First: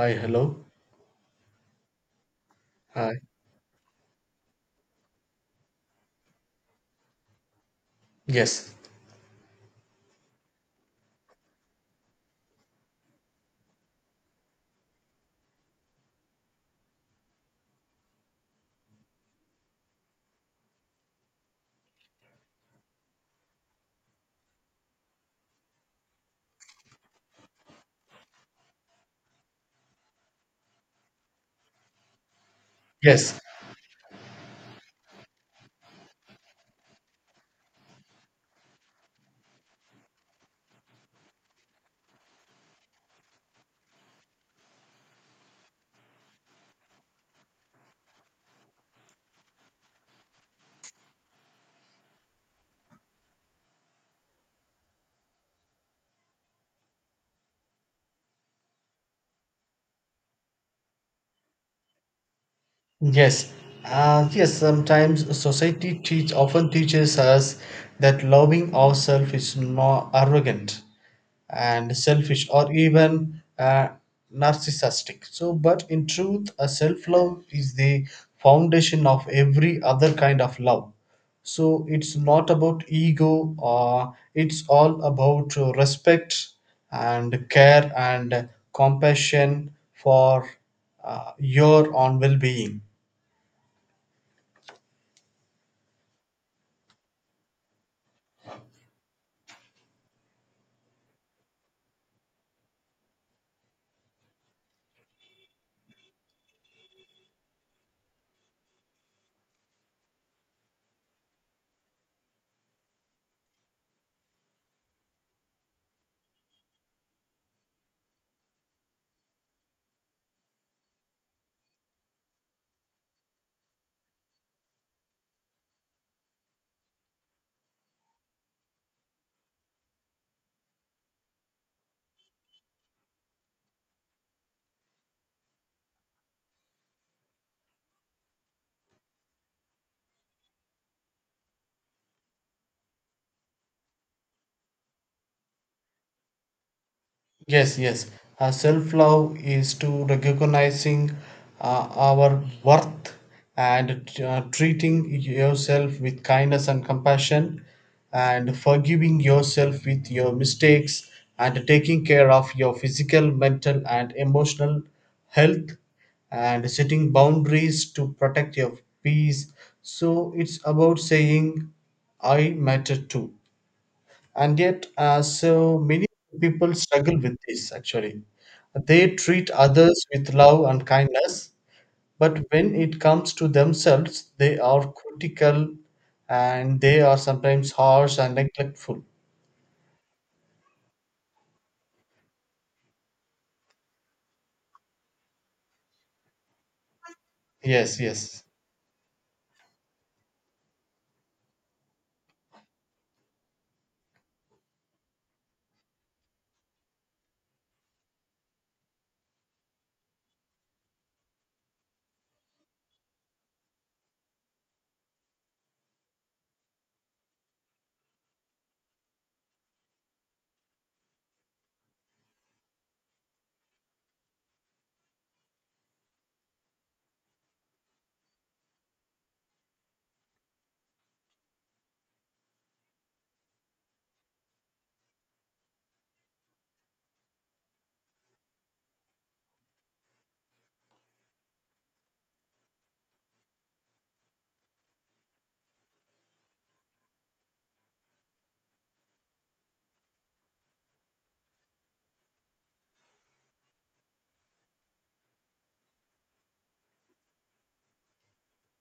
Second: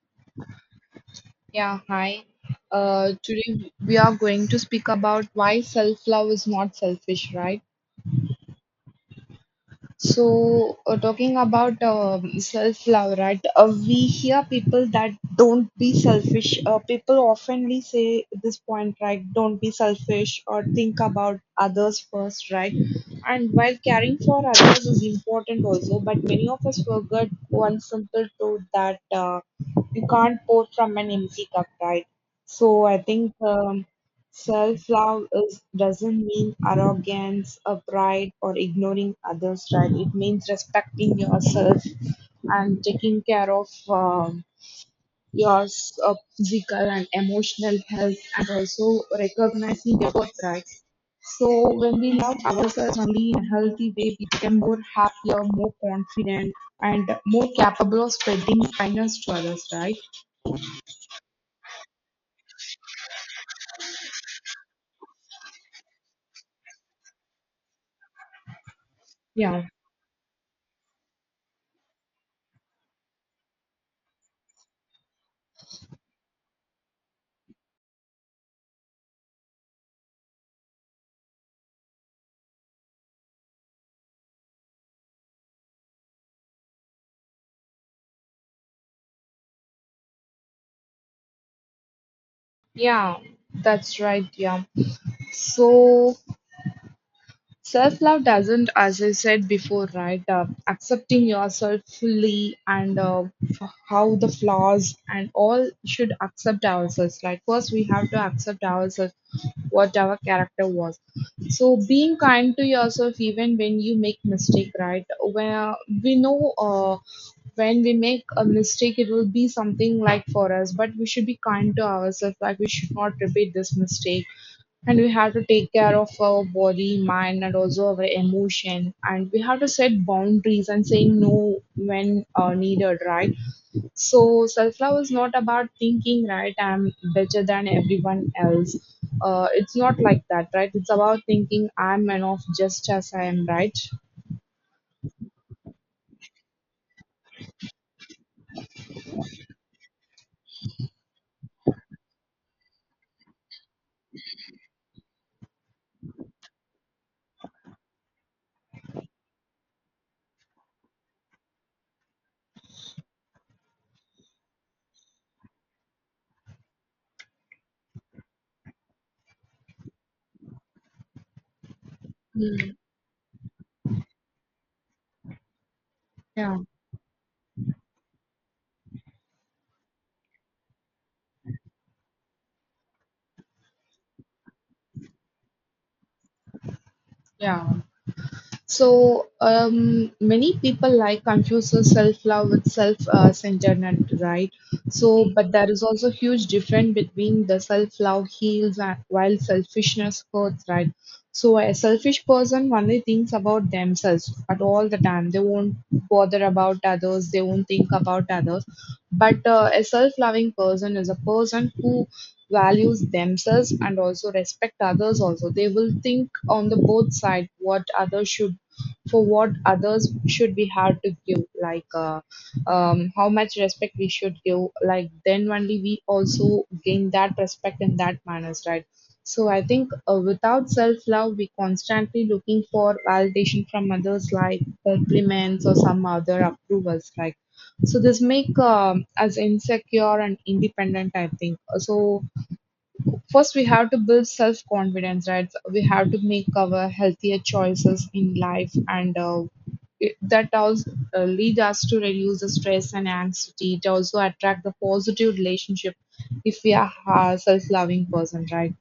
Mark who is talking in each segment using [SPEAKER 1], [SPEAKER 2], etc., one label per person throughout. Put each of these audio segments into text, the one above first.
[SPEAKER 1] Hi, hello.
[SPEAKER 2] Yeah, hi.
[SPEAKER 1] Hi.
[SPEAKER 2] Today we are going to speak about why self love is not selfish, right?
[SPEAKER 1] Yes.
[SPEAKER 2] So, talking about self-love, right? We hear people that don't be selfish. People oftenly say this point, right? Don't be selfish or think about others first, right? And while caring for others is important also, but many of us forget one simple truth that you can't pour from an empty cup, right? So I think
[SPEAKER 1] Yes.
[SPEAKER 2] self-love is doesn't mean arrogance or pride or ignoring others, right? It means respecting yourself and taking care of your physical and emotional health and also recognizing your birthright. So when we love ourselves only in a healthy way, we become more happier, more confident, and more capable of spreading kindness to others, right?
[SPEAKER 1] Yes, yes. Sometimes society teach often teaches us that loving ourselves is
[SPEAKER 2] Yeah.
[SPEAKER 1] not arrogant and selfish or even narcissistic. So, but in truth, a self-love is the foundation of every other kind of love. So it's not about ego, it's all about respect and care and compassion for your own well-being.
[SPEAKER 2] Yeah, that's right. Yeah. So self love doesn't, as I said before, right? Accepting yourself fully and how the flaws and all should accept ourselves. Like, first, we have to accept ourselves, what our character was. So, being kind to yourself, even when you make mistake, right? Where we know when we make a mistake, it will be something like for us, but we should be kind to ourselves, like, we should not repeat this mistake, and we have to take care of our body mind and also our emotion, and we have to set boundaries and saying no when needed, right? So self-love is not about thinking, right, I'm better than everyone else. It's not like that, right? It's about thinking I'm enough just as I am, right?
[SPEAKER 1] Yes, yes. Self love is to recognizing our worth and treating yourself with kindness and compassion, and forgiving yourself with your mistakes, and taking care of your physical, mental, and emotional health, and setting boundaries to protect your peace. So it's about saying, I
[SPEAKER 2] Hmm.
[SPEAKER 1] matter too, and yet so many
[SPEAKER 2] Yeah.
[SPEAKER 1] people struggle with this actually. They treat others with love and kindness, but when it comes to themselves they are critical, and they are
[SPEAKER 2] Yeah.
[SPEAKER 1] sometimes harsh and
[SPEAKER 2] So
[SPEAKER 1] neglectful.
[SPEAKER 2] many people like confuses self-love with self-centeredness, right? So, but there is also huge difference between the
[SPEAKER 1] yes
[SPEAKER 2] self-love
[SPEAKER 1] yes
[SPEAKER 2] heals and while selfishness hurts, right? So, a selfish person only thinks about themselves at all the time. They won't bother about others. They won't think about others. But a self-loving person is a person who values themselves and also respect others, also they will think on the both side what others should for what others should be hard to give, like, how much respect we should give. Like then only we also gain that respect in that manners, right? So I think without self-love, we constantly looking for validation from others, like compliments or some other approvals, like, so this make us insecure and independent, I think. So first we have to build self confidence, right? We have to make our healthier choices in life, and it, that also lead us to reduce the stress and anxiety. It also attract the positive relationship if we are a self-loving person, right?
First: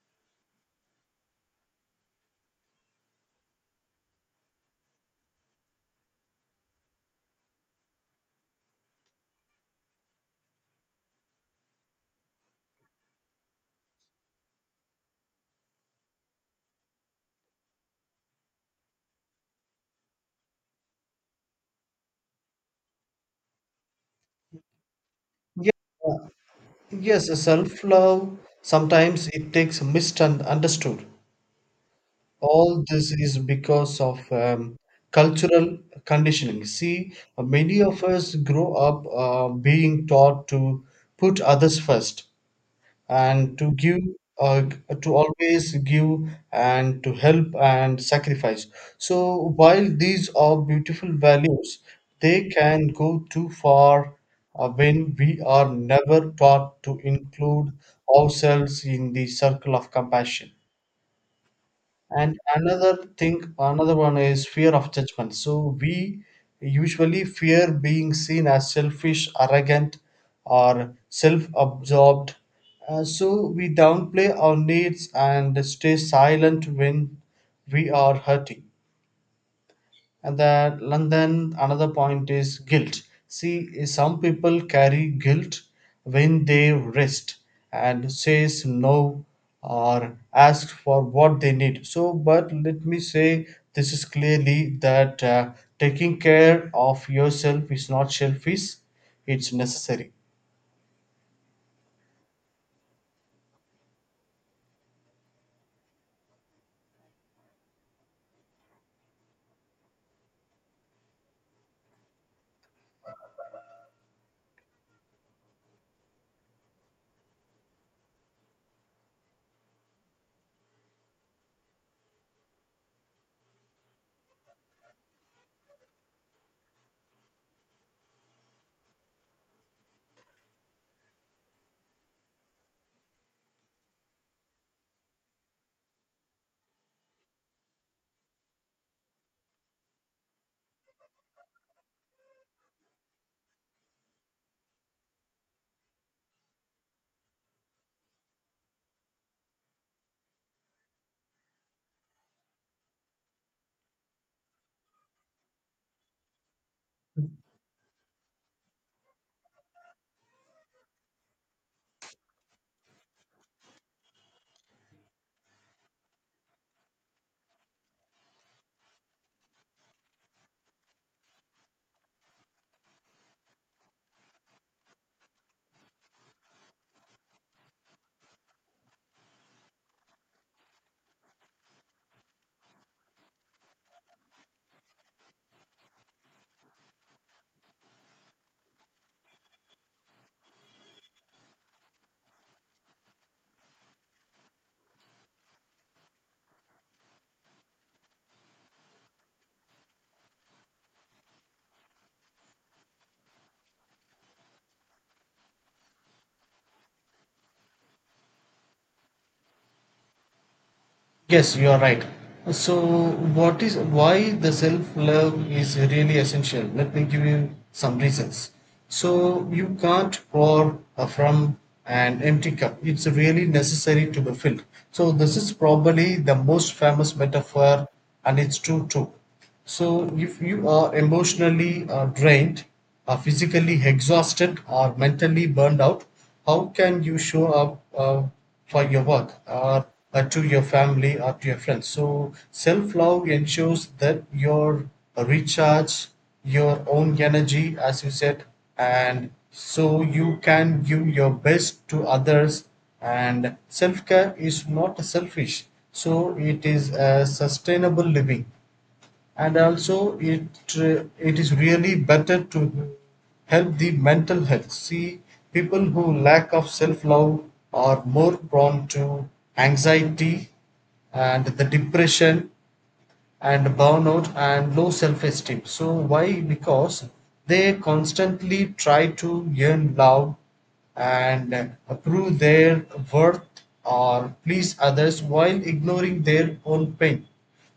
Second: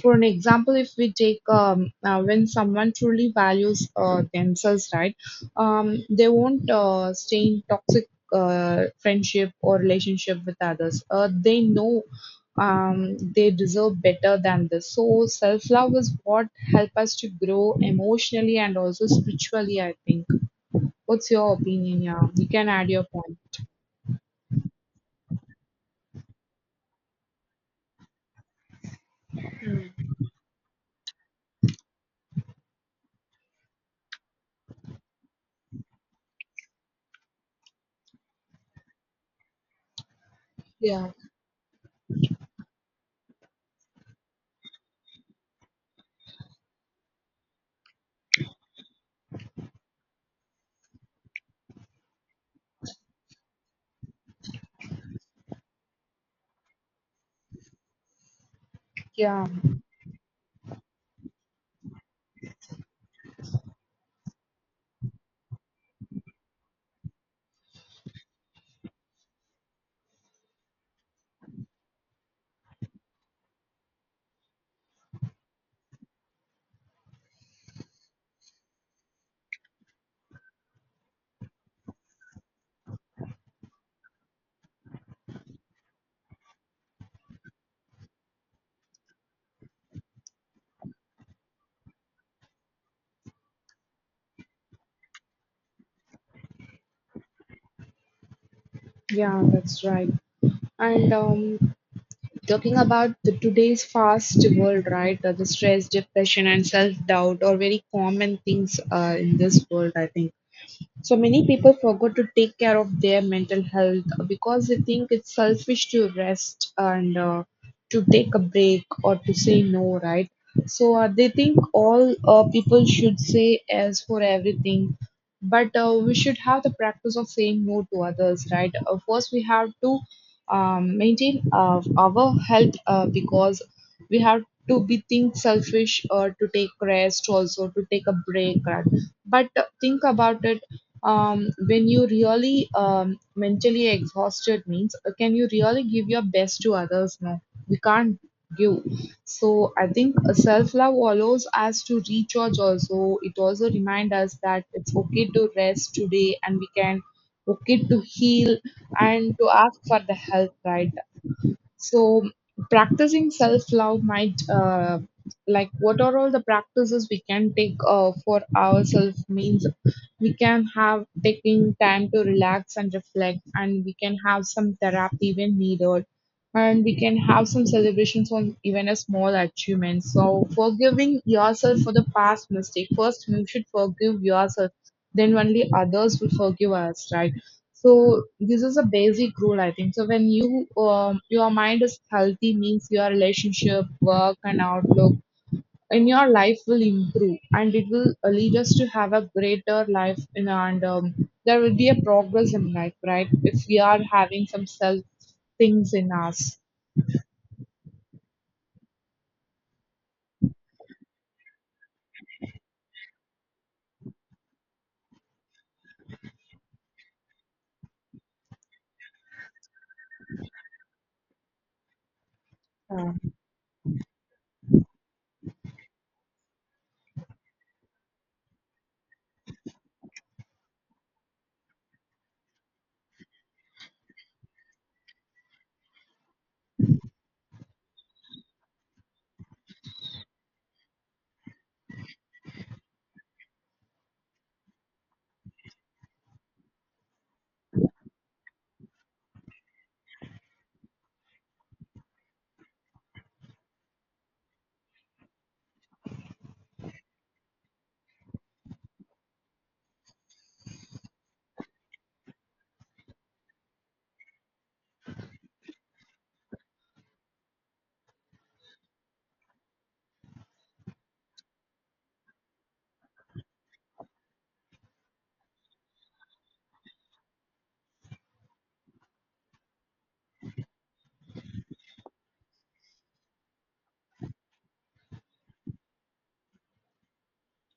[SPEAKER 2] For an example, if we take, when someone truly values themselves, right, they won't stay in toxic friendship or relationship with others. They know they deserve better than this. So self-love is what help us to grow emotionally and also spiritually, I think. What's your opinion? Yeah, you can add your point.
[SPEAKER 1] yes, yes Self love sometimes it takes misunderstood. All this is because of cultural conditioning. See, many of us grow up being taught to
[SPEAKER 2] Yeah,
[SPEAKER 1] put others first and to give, uh, to always give and to help and sacrifice. So, while these are beautiful values, they can go too far when we are never taught to include ourselves in the
[SPEAKER 2] yeah,
[SPEAKER 1] circle of compassion. And another thing, another one is fear of judgment. So we usually fear being seen as selfish, arrogant, or self absorbed. So we downplay our needs and stay silent when we are hurting. And that and then another point is guilt. See, some people carry guilt when they rest and says no or ask for what they need. So but let me say this is clearly that taking care of yourself is not selfish,
[SPEAKER 2] yeah,
[SPEAKER 1] it's
[SPEAKER 2] that's right.
[SPEAKER 1] necessary.
[SPEAKER 2] And talking about the today's fast world, right? The stress, depression and self doubt are very common things in this world, I think. So many people forget to take care of their mental health because they think it's selfish to rest, and to take a break or to say no, right? So they think all people should say yes for everything, but we should have the practice of saying no to others, right? Of course, we have to maintain our health because we have to be think selfish or to take rest, also to take a break, right? But think about it. When you really mentally exhausted means, can you really give your best to others? No, we can't give. So I think self love allows us to recharge. Also it also reminds us that it's okay to rest today and we can okay to heal and to ask for the help, right? So, practicing self love might, like, what are all the practices we can take for ourselves? Means we can have taking time to relax and reflect, and we can have some therapy when needed, and we can have some celebrations on even a small achievement. So, forgiving yourself for the past mistake. First, you should forgive yourself, then only others will forgive us, right? So this is a basic rule, I think. So when you your mind is healthy, means your relationship, work, and outlook in your life will improve, and it will lead us to have a greater life. In, and there will be a progress in life, right? If we are having some self things in us,
[SPEAKER 1] Yes, you are right. So, what is why the self love is really essential? Let me give you some reasons. So, you can't pour from an empty cup, it's
[SPEAKER 2] yeah,
[SPEAKER 1] really necessary to be filled. So, this is probably the most famous metaphor, and it's true too. So, if you are emotionally drained, physically exhausted, or mentally burned out, how can you show up for your work or to your family or to your friends? So, self love ensures that your recharge your own energy, as you said, and so you can give your best to others. And self care is not selfish, so it is a sustainable living, and also it is really better to help the mental health. See, people who lack of self love are more prone to anxiety and the depression and burnout and low self-esteem. So why? Because they constantly try to earn love and prove their worth or please others while ignoring their own pain.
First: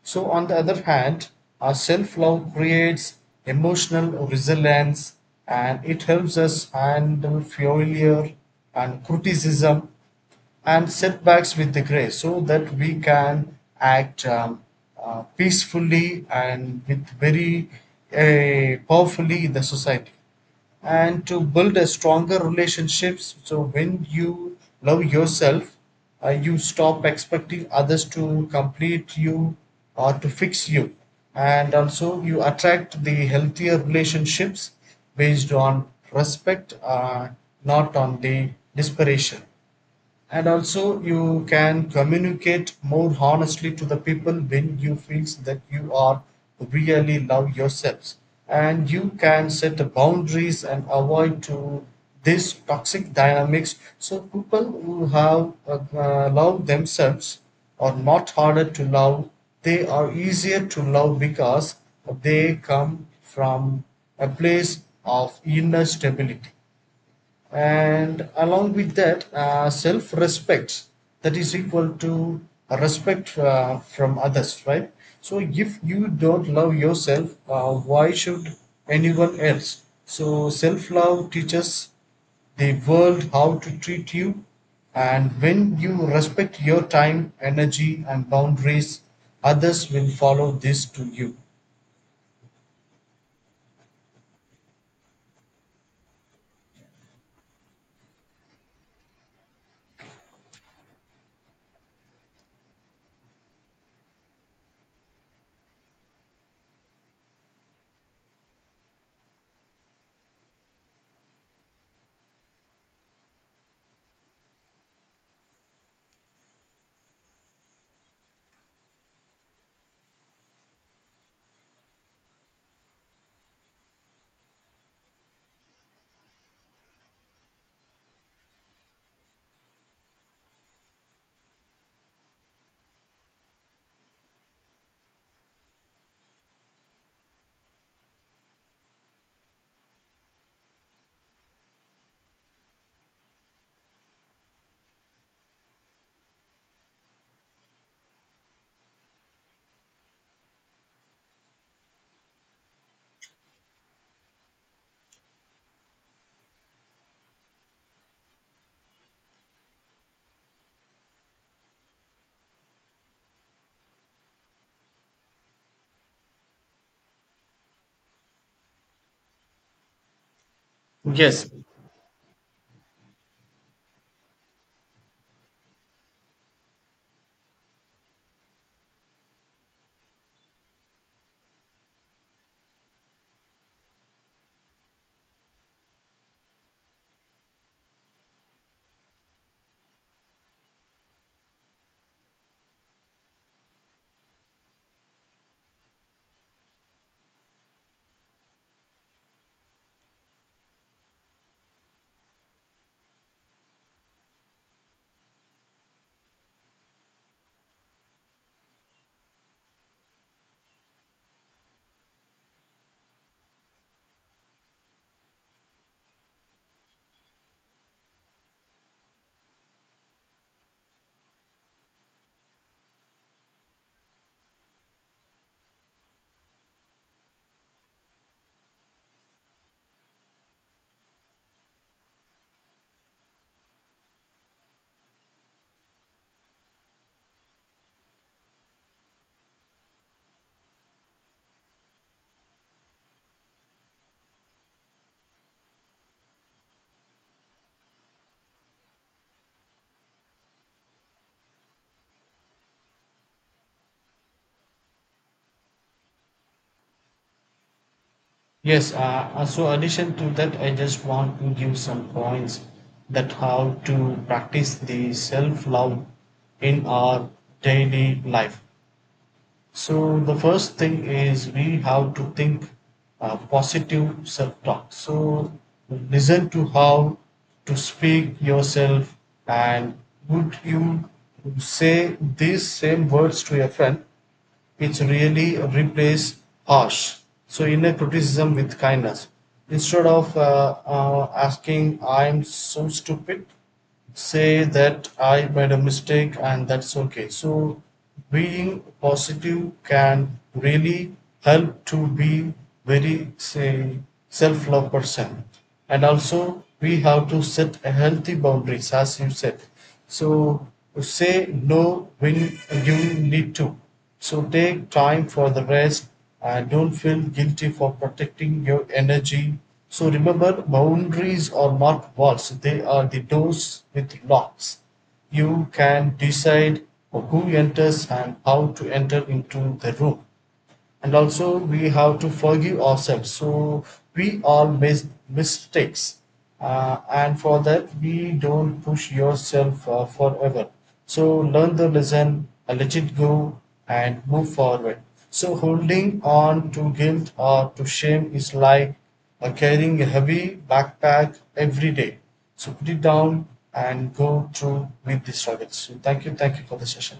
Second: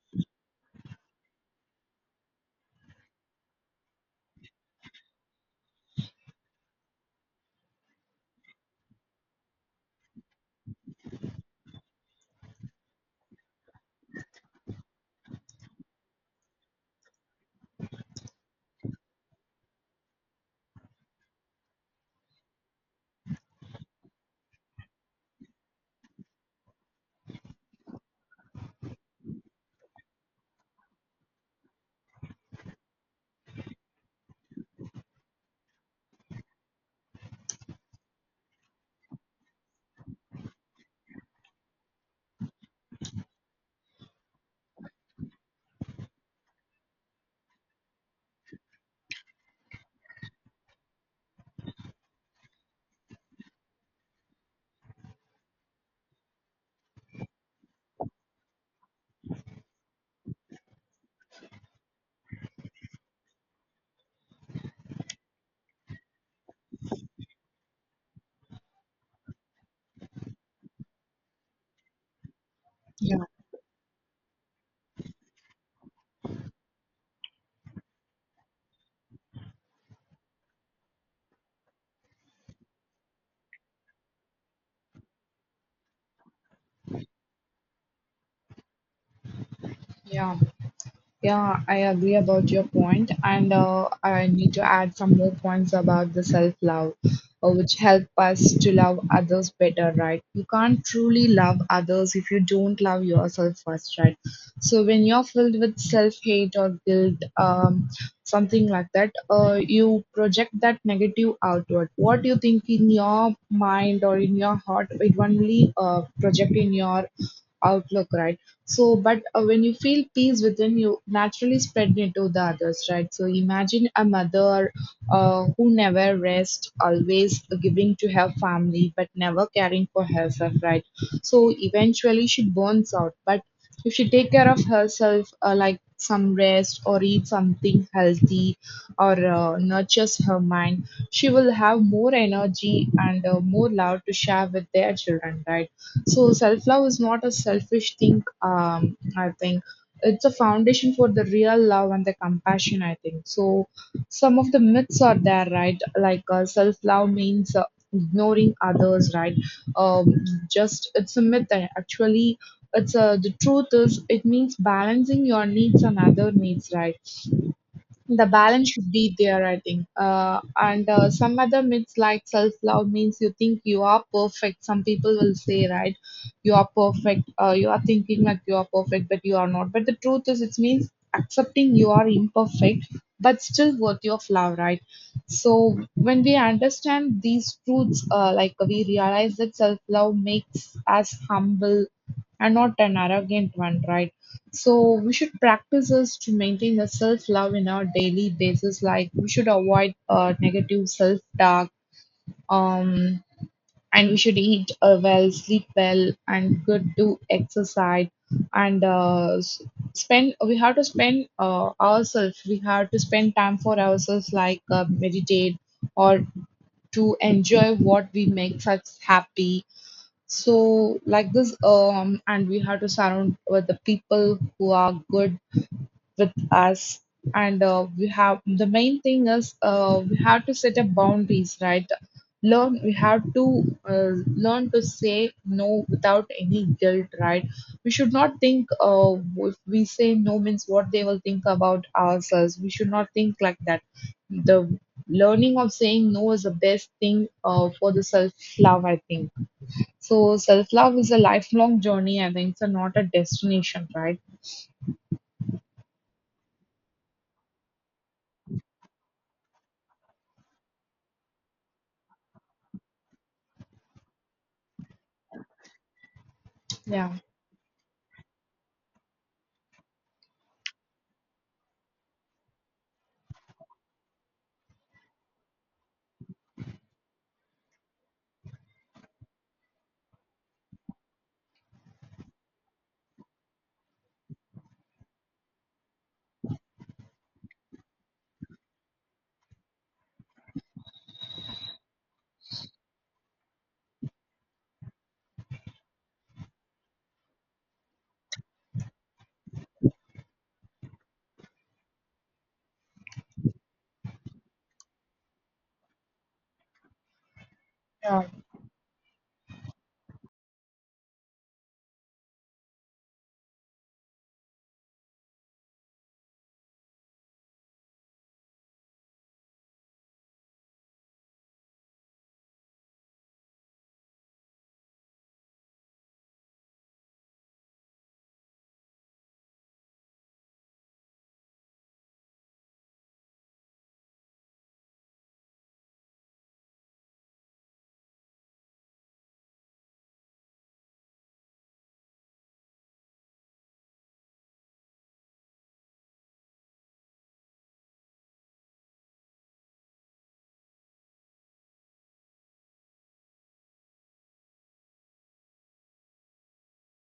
[SPEAKER 1] So on the other hand, our self-love creates emotional resilience, and it helps us handle failure and criticism and setbacks with the grace, so that we can act peacefully and with very powerfully in the society, and to build a stronger relationships. So when you love yourself, you stop expecting others to complete you or to fix you, and also you attract the healthier relationships based on respect, not on the desperation. And also you can communicate more honestly to the people when you feels that you are really love yourselves, and you can set the boundaries and avoid to this toxic dynamics. So people who have love themselves are not harder to love, they are easier to love because they come from a place of inner stability, and along with that self-respect, that is equal to
[SPEAKER 2] yeah,
[SPEAKER 1] respect from others, right? So if you don't love yourself, why should anyone else? So self-love teaches the world how to treat you, and when you respect your time, energy and boundaries, others will
[SPEAKER 2] yeah.
[SPEAKER 1] follow this to you.
[SPEAKER 2] Yeah, I agree about your point, and I need to add some more points about the self-love, which help us to love others better, right? You can't truly love others if you don't love yourself first, right? So when you're filled with self-hate or guilt, something like that, you project that negative outward. What you think in your mind or in your heart, it only project in your outlook, right? So, but when you feel peace within, you naturally spread it to the others, right? So, imagine a mother who never rests, always giving to her family, but never caring for herself, right? So, eventually she burns out. But if she take care of herself, like some rest or eat something healthy or nurtures her mind, she will have more energy and more love to share with their children, right? So self love is not a selfish thing. I think it's a foundation for the real love and the compassion. I think so. Some of the myths are there, right? Like self love means ignoring others, right? um just it's a myth, actually. It's, the truth is it means balancing your needs and other needs, right? The balance should be there, I think. And some
[SPEAKER 1] Yes.
[SPEAKER 2] other myths like self love means you think you are perfect, some people will say, right, you are perfect. You are thinking like you are perfect but you are not, but the truth is it means accepting you are imperfect but still worthy of love, right? So when we understand these truths, like we realize that self love makes us humble and not an arrogant one, right? So we should practice this to maintain the self-love in our daily basis. Like we should avoid negative self-talk, um, and we should eat well, sleep well, and good do exercise, and spend. We have to spend ourselves. We have to spend time for ourselves, like meditate or to enjoy what we makes us happy. So like this, and we have to surround with the people who are good with us, and we have, the main thing is we have to set up boundaries, right? Learn, we have to uh, learn to say no without any guilt, right? We should not think, if we say no means what they will think about ourselves, we should not think like that. The learning of saying no is the best thing for the self love, I think. So self love is a lifelong journey, I think. It's not a destination, right?
[SPEAKER 1] Yes, uh, so addition to that, I just want to give some points that how to practice the self-love in
[SPEAKER 2] Yeah,
[SPEAKER 1] our daily life. So the first thing is we have to think positive self-talk. So listen to how to speak yourself, and would you say these same words to your friend, which really replace harsh. So inner criticism with kindness. Instead of asking, I'm so stupid, say that I made a mistake and that's okay. So being positive can really help to be very say self-love person. And also we have to set a healthy
[SPEAKER 2] yeah.
[SPEAKER 1] boundaries, as you said. So say no when you need to. So take time for the rest, and don't feel guilty for protecting your energy. So remember, boundaries are not walls, they are the doors with locks. You can decide who enters and how to enter into the room. And also we have to forgive ourselves. So we all make mistakes, and for that we don't push yourself forever. So learn the lesson, let it go and move forward. So holding on to guilt or to shame is like carrying a heavy backpack every day. So put it down and go through with the struggles. So thank you, thank you for the session.